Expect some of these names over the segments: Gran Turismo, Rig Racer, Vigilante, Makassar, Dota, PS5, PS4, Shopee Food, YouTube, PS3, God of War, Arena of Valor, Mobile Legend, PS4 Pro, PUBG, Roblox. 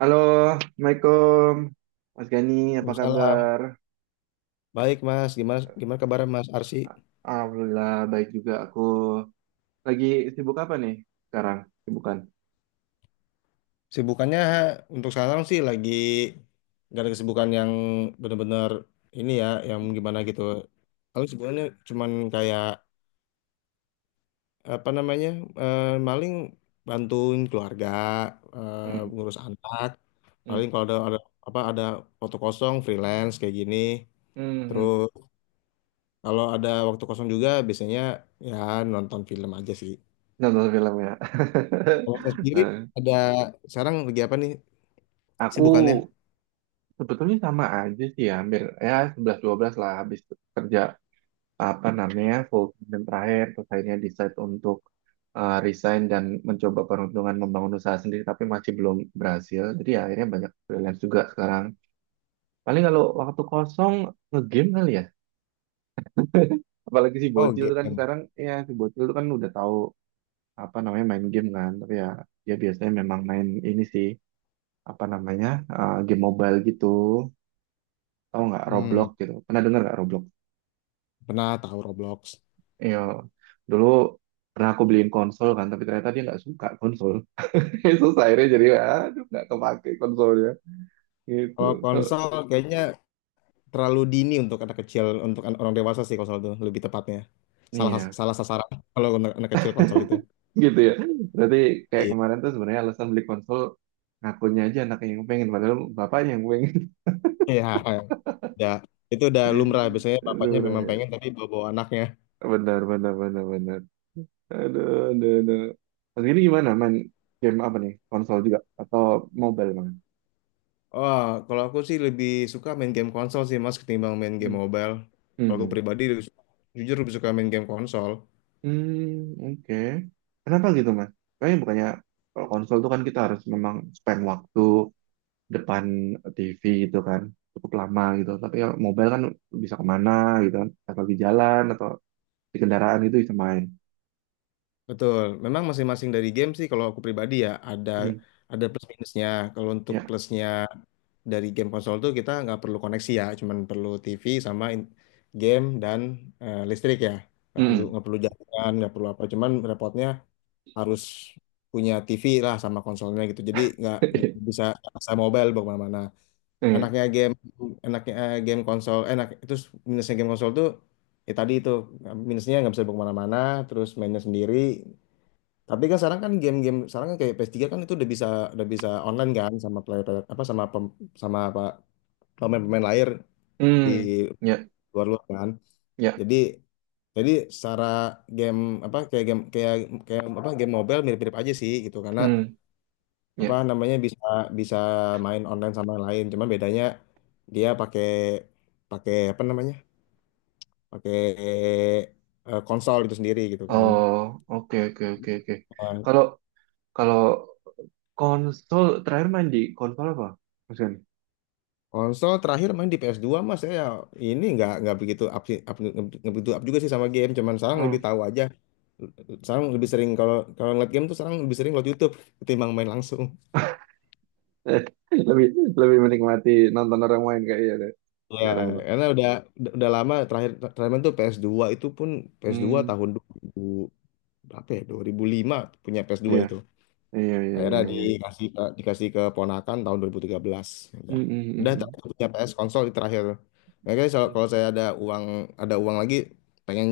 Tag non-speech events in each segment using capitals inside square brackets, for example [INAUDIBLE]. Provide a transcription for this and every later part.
Halo, Assalamualaikum. Mas Gani, apa Waalaikumsalam. kabar? Baik Mas, gimana gimana kabar Mas Arsi? A- Alhamdulillah, baik juga aku. Lagi sibuk apa nih sekarang? Sibukan. Sibukannya untuk sekarang sih lagi gak ada kesibukan yang benar-benar ini ya, yang gimana gitu. Kalau sebenarnya cuman kayak apa namanya, eh, maling bantuin keluarga, eh, Hmm, ngurus anak. Paling hmm, kalau ada waktu kosong freelance kayak gini. hmm, hmm. Terus kalau ada waktu kosong juga biasanya ya nonton film aja sih. Nonton film, ya. Kalau saya [LAUGHS] sendiri Eh, ada sekarang lagi apa nih Aku sibukannya? sebetulnya sama aja sih ya, hampir ya sebelas dua belas lah habis kerja apa namanya full dan terakhir, terus akhirnya decide untuk resign dan mencoba peruntungan membangun usaha sendiri, tapi masih belum berhasil. Jadi ya akhirnya banyak freelance juga sekarang. Paling kalau waktu kosong ngegame kali ya. Apalagi Oh, game. Si bocil tuh kan udah tahu apa namanya main game kan. Tapi ya dia biasanya memang main ini sih apa namanya game mobile gitu. Tahu nggak Hmm, Roblox gitu? Pernah dengar nggak Roblox? Pernah tahu Roblox. Iya. Dulu pernah aku beliin konsol kan, tapi ternyata dia nggak suka konsol. [LAUGHS] Susah akhirnya, jadi aduh nggak kepake konsolnya gitu. Kalau konsol kayaknya terlalu dini untuk anak kecil, untuk orang dewasa sih konsol itu lebih tepatnya. Salah Iya. salah sasaran kalau anak kecil konsol itu. Gitu ya. Berarti kayak Iya. kemarin [LAUGHS] tuh sebenarnya alasan beli konsol ngakunya aja anaknya yang pengen padahal bapaknya yang pengen. Iya, ya. Itu udah lumrah biasanya [LAUGHS] bapaknya Lu memang pengen ya. tapi bawa-bawa anaknya. Benar benar benar benar. Aduh aduh aduh. Mas ini gimana main game apa nih? Konsol juga atau mobile banget? Oh, kalau aku sih lebih suka main game konsol sih Mas ketimbang main Hmm. game mobile. Hmm. Kalau aku Hmm, pribadi jujur lebih suka main game konsol. hmm, oke. Kenapa gitu, Mas? Kayaknya bukannya kalau konsol tuh kan kita harus memang spend waktu depan TV gitu kan, cukup lama gitu. Tapi ya mobile kan bisa kemana gitu kan, atau lagi jalan atau di kendaraan itu bisa main. Betul, memang masing-masing dari game sih kalau aku pribadi ya ada Hmm, ada plus minusnya. Kalau untuk ya. plusnya dari game konsol tuh kita nggak perlu koneksi ya, cuman perlu TV sama game dan listrik ya. Nggak perlu Hmm. nggak perlu jaringan, nggak perlu apa. Cuman repotnya harus punya TV lah sama konsolnya gitu. Jadi nggak [LAUGHS] bisa asal mobile bawa kemana-mana. Hmm. Enaknya game enaknya eh, game konsol enak. Terus minusnya game konsol tuh ya tadi itu minusnya nggak bisa dibawa kemana-mana. Terus mainnya sendiri tapi kan sekarang kan game-game sekarang kan kayak PS3 kan itu udah bisa online kan sama player player- apa sama pem, sama apa pemain-pemain lain di Hmm. Ya, luar luar kan. ya. Jadi jadi secara game apa kayak game kayak kayak apa game mobile mirip-mirip aja sih gitu karena Hmm. Ya. apa namanya bisa bisa main online sama yang lain. Cuma bedanya dia pakai pakai apa namanya? Pakai eh, konsol itu sendiri gitu kan. Oh, oke oke oke oke. Nah, Kalau kalau konsol terakhir main di konsol apa, Mas? konsol terakhir main di ps dua Mas, saya ini nggak begitu up, nggak begitu up juga sih sama game cuman sekarang lebih Hmm. tahu aja sekarang lebih sering kalau kalau ngeliat game tuh sekarang lebih sering ngeliat YouTube ketimbang main langsung [LAUGHS] Eh, lebih lebih menikmati nonton orang main kayaknya deh. ya Sekarang tuh. karena udah lama terakhir terakhir main tuh ps dua itu pun ps dua Hmm. tahun 2000 berapa ya 2005 punya ps dua Iya. itu. Iya iya Akhirnya iya iya. Dikasih ke ponakan tahun 2013. Hmm, Udah. hmm, hmm, Udah tapi hmm. aku punya PS konsol di terakhir. Makanya kalau kalau saya ada uang lagi pengen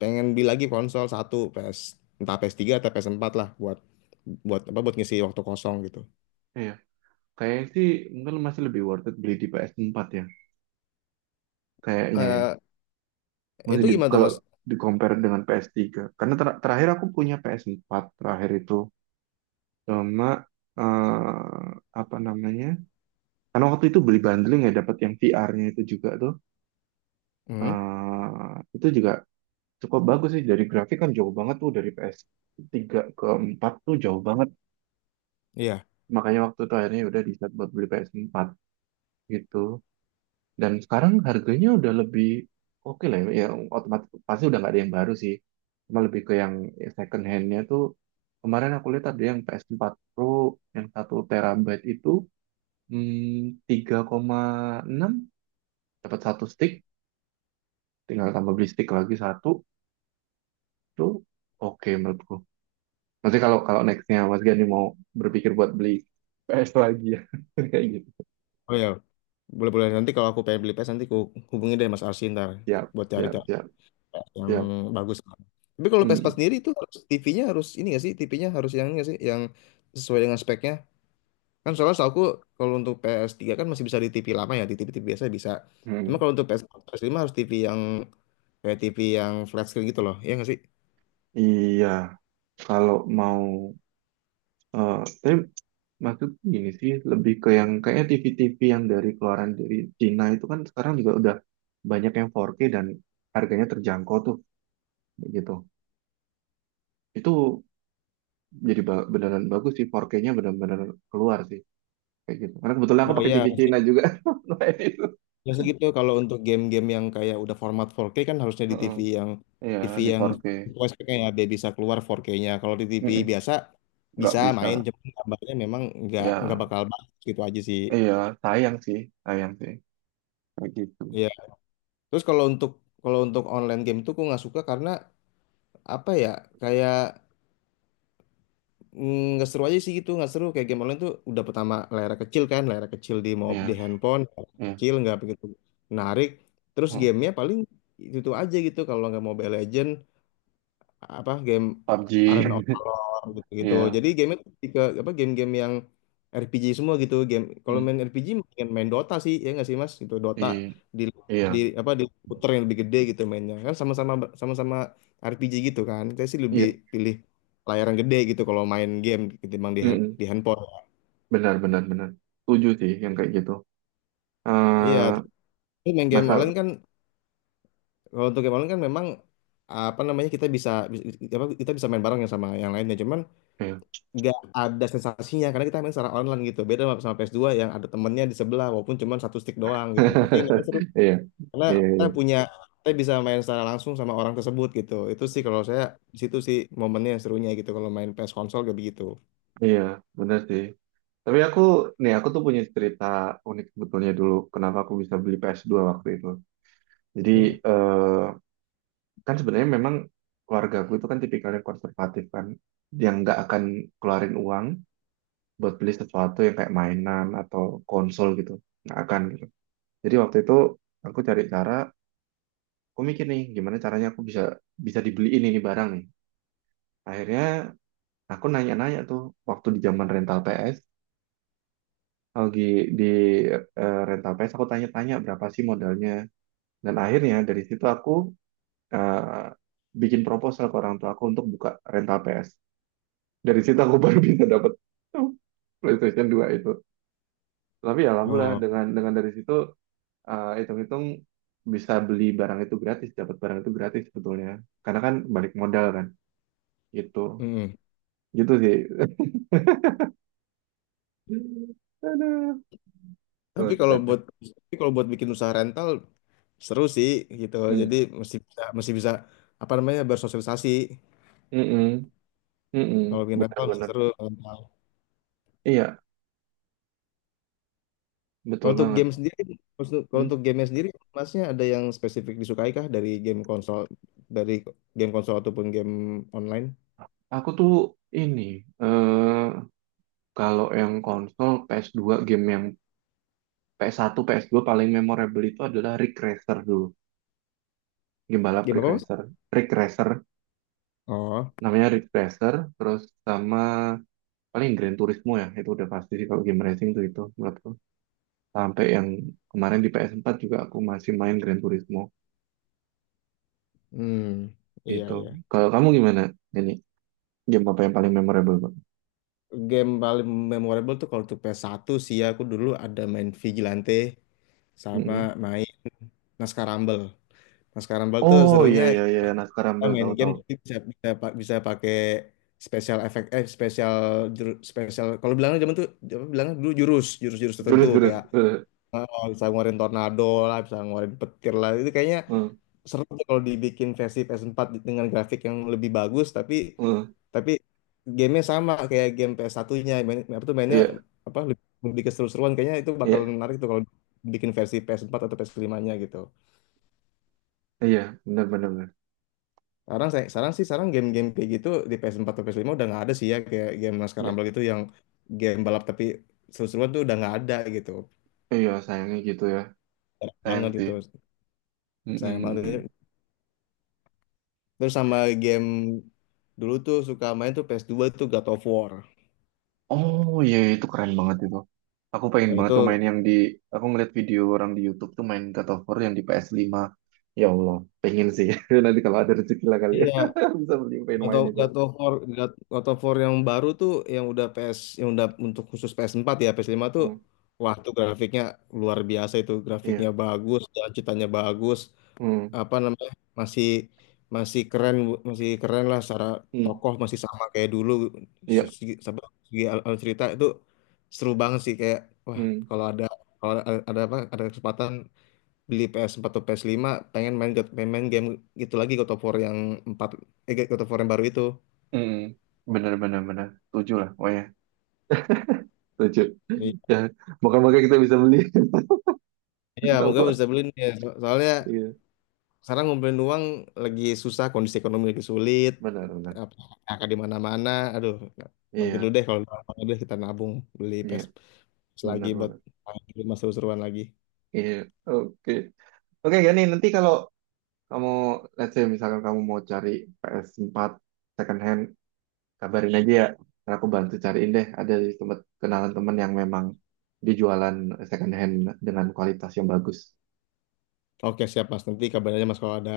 pengen beli lagi konsol satu PS entah PS3 atau PS4 lah buat buat apa buat ngisi waktu kosong gitu. Iya. Kayaknya sih mungkin masih lebih worth it beli di PS4 ya. Kayaknya ya. Eh itu gimana tuh Kalau Mas? di compare dengan PS3. Karena terakhir aku punya PS4 terakhir itu sama eh, apa namanya? Karena waktu itu beli bundling ya dapat yang VR-nya itu juga tuh. Hmm, Itu juga cukup bagus sih, dari grafik kan jauh banget tuh dari PS3 ke 4 tuh jauh banget. iya. Makanya waktu itu akhirnya ya udah di buat beli PS4 gitu. Dan sekarang harganya udah lebih oke lah ya, otomatis pasti udah nggak ada yang baru sih. Cuma lebih ke yang second handnya tuh kemarin aku lihat ada yang PS4 Pro yang 1 terabyte itu 3,6 dapat satu stick, tinggal tambah beli stick lagi satu tuh oke menurutku. Nanti kalau kalau nextnya Mas Gani mau berpikir buat beli PS lagi ya [LAUGHS] kayak gitu. Oh iya. Boleh-boleh nanti kalau aku pengen beli PS nanti ku hubungi deh Mas Arsi ntar Siap, buat siap, cari-cari siap, yang siap. bagus. Tapi kalau Vespa Hmm. sendiri itu harus TV-nya harus ini nggak sih? TV-nya harus yang ini nggak sih? Yang sesuai dengan speknya. Kan soalnya setahu aku kalau untuk ps tiga kan masih bisa di TV lama ya, di TV-TV biasa bisa. Cuma Hmm. kalau untuk PS4, ps lima harus TV yang kayak TV yang flat screen gitu loh. Ya nggak sih? Iya, kalau mau. Eh, tapi maksud gini sih, lebih ke yang kayaknya TV-TV yang dari keluaran dari Cina itu kan sekarang juga udah banyak yang 4K dan harganya terjangkau tuh, gitu. Itu jadi beneran bagus sih, 4K-nya bener-bener keluar sih, kayak gitu. Karena kebetulan aku Oh pakai TV iya, Cina juga, [LAUGHS] makanya itu. biasa gitu kalau untuk game-game yang kayak udah format 4K kan harusnya di Heeh. Iya, TV di yang 4K. sesuai speknya ya, biar bisa keluar 4K-nya. Kalau di TV Mm-mm. biasa Nggak bisa bisa. main, cuma gambarnya memang nggak Ya, bakal bagus gitu aja sih. iya, sayang sih, sayang sih, kayak gitu. Terus kalau untuk online game tuh gue nggak suka karena apa ya kayak nggak seru aja sih gitu nggak seru kayak game online tuh udah pertama layar kecil kan layar kecil di Iya, handphone iya. kecil nggak begitu menarik terus Heeh. gamenya paling itu aja gitu kalau nggak Mobile Legend apa game PUBG, Arena of Valor [LAUGHS] gitu-gitu. iya. Jadi game itu lebih ke apa game-game yang RPG semua gitu. Game kalau Mm. main RPG mendingan main Dota sih ya nggak sih Mas? Itu Dota Iya, di iya. Di komputer yang lebih gede gitu mainnya. Kan sama-sama RPG gitu kan. Saya sih lebih Iya. pilih layar yang gede gitu kalau main game ketimbang di Mm-mm. di handphone. Benar benar benar, setuju sih yang kayak gitu Iya, eh tapi main game masa online kan kalau untuk game online kan memang apa namanya kita bisa, bisa apa kita bisa main bareng ya sama yang lainnya. Cuman eh. nggak ada sensasinya karena kita main secara online gitu beda sama sama ps dua yang ada temennya di sebelah walaupun cuma satu stick doang gitu tapi memang seru [LAUGHS] Iya karena iya iya. Kita bisa main secara langsung sama orang tersebut gitu itu sih kalau saya di situ sih momennya yang serunya gitu kalau main PS konsol kayak begitu. Iya, benar sih, tapi aku tuh punya cerita unik sebetulnya. Dulu kenapa aku bisa beli PS2 waktu itu, jadi Iya. eh kan sebenarnya memang keluarga aku itu kan tipikalnya konservatif kan, yang nggak akan keluarin uang buat beli sesuatu yang kayak mainan atau konsol gitu, nggak akan gitu. Jadi waktu itu aku cari cara. Aku mikir nih, gimana caranya aku bisa bisa dibeliin ini barang nih. Akhirnya aku nanya-nanya tuh waktu di zaman rental PS, lagi di rental PS aku tanya-tanya berapa sih modalnya. Dan akhirnya dari situ aku eh, bikin proposal ke orang tua aku untuk buka rental PS. Dari situ aku [LAUGHS] baru bisa dapat PlayStation 2 itu. Tapi ya alhamdulillah oh dengan dari situ hitung-hitung bisa beli barang itu gratis, dapat barang itu gratis sebetulnya. Karena kan balik modal kan gitu. mm. Gitu sih. [LAUGHS] Aduh, Tapi kalau kocak. buat tapi kalau buat bikin usaha rental seru sih gitu Hmm. jadi mesti bisa apa namanya bersosialisasi Mm-mm. Mm-mm. kalau bikin rental mesti Benar-benar. seru. Iya, betul Kalau untuk banget. game sendiri, kalau Hmm. untuk game sendiri, masnya ada yang spesifik disukai kah dari dari game konsol ataupun game online? Aku tuh ini, eh kalau yang konsol PS2 game yang PS1, PS2 paling memorable itu adalah Rig Racer dulu. Game balap Game Rig apa Mas? Racer. Rig Racer, Oh, namanya Rig Racer, terus sama paling Gran Turismo ya, itu udah pasti sih kalau game racing tuh itu menurutku. Sampai yang kemarin di PS4 juga aku masih main Gran Turismo. hmm, iya Itu. iya. Kalau kamu gimana? Ini game apa yang paling memorable, Bang? Game paling memorable tuh kalau untuk ps satu sih ya, aku dulu ada main Vigilante sama Mm-mm. main Naskah Rumble. Naskah Rumble tuh Oh iya serunya iya iya, Naskah kita Rumble main game tahu-tahu. tapi bisa bisa pa- bisa pakai special effect special kalau bilang zaman tuh apa bilangnya dulu jurus jurus jurus tertentu Jurus jurus. kayak. Oh, bisa ngeluarin tornado lah, bisa ngeluarin petir lah. Itu kayaknya eh, seru tuh kalau dibikin versi PS4 dengan grafik yang lebih bagus, tapi eh. tapi gamenya sama kayak game PS1-nya. Main, apa tuh mainnya Iya apa lebih keseru-seruan. Kayaknya itu bakalan iya menarik tuh kalau bikin versi PS4 atau ps lima nya gitu. iya, benar benar benar. Sekarang saya sekarang sih sekarang game-game kayak gitu di PS4 atau ps lima udah nggak ada sih ya kayak game Laskar Iya. Rumble gitu yang game balap tapi seru-seruan tuh udah nggak ada gitu. Iya, sayangnya gitu ya, Jarang sayang banget sih. gitu. Sayang Mm-mm. banget. Terus sama game dulu tuh suka main tuh ps dua tuh God of War. Oh iya iya, itu keren banget itu. Aku pengen Nah, banget itu. tuh main yang di, aku ngeliat video orang di YouTube tuh main God of War yang di PS5. Ya Allah, pengen sih. [LAUGHS] Nanti kalau ada rezeki lah kali ya, Iya. [LAUGHS] bisa beli pengen main itu. God of War yang baru tuh yang udah untuk khusus ps empat ya ps lima tuh Hmm, wah tuh grafiknya luar biasa, itu grafiknya iya, bagus dan ceritanya bagus, hmm, apa namanya masih masih keren masih keren lah, secara hmm, tokoh masih sama kayak dulu, iya, segi, sama- segi alur cerita itu seru banget sih, kayak wah. hmm. Kalau ada kesempatan beli PS4 atau PS5 pengen main God- pengen main game gitu lagi God of War 4, yang baru itu. Mm, bener bener bener tujuh lah, oh ya tujuh. Iya, [LAUGHS] Ya, moga-moga kita bisa beli. iya, [LAUGHS] moga Apa? bisa beli nih. Soalnya Iya, sekarang ngumpulin uang lagi susah, kondisi ekonomi lagi sulit, benar benar. apa kakak di mana-mana. Aduh, nanti dulu Iya, deh kalau udah deh kita nabung beli iya, PS lagi benar buat benar. di rumah seru-seruan lagi. Iya, oke. Oke, Gani, nanti kalau kamu let's say misalkan kamu mau cari PS4 second hand, kabarin aja ya. Ntar aku bantu cariin deh. Ada di tempat kenalan teman yang memang dijualan second hand dengan kualitas yang bagus. Oke, siap Mas. Nanti kabarin aja Mas kalau ada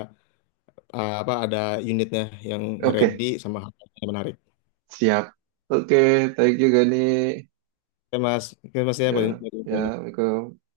apa ada unitnya yang ready Oke, sama harganya yang menarik. siap. Oke, thank you, Gani. Oke, Mas. Oke, Mas ya. Ya, ya, Boleh. Assalamualaikum.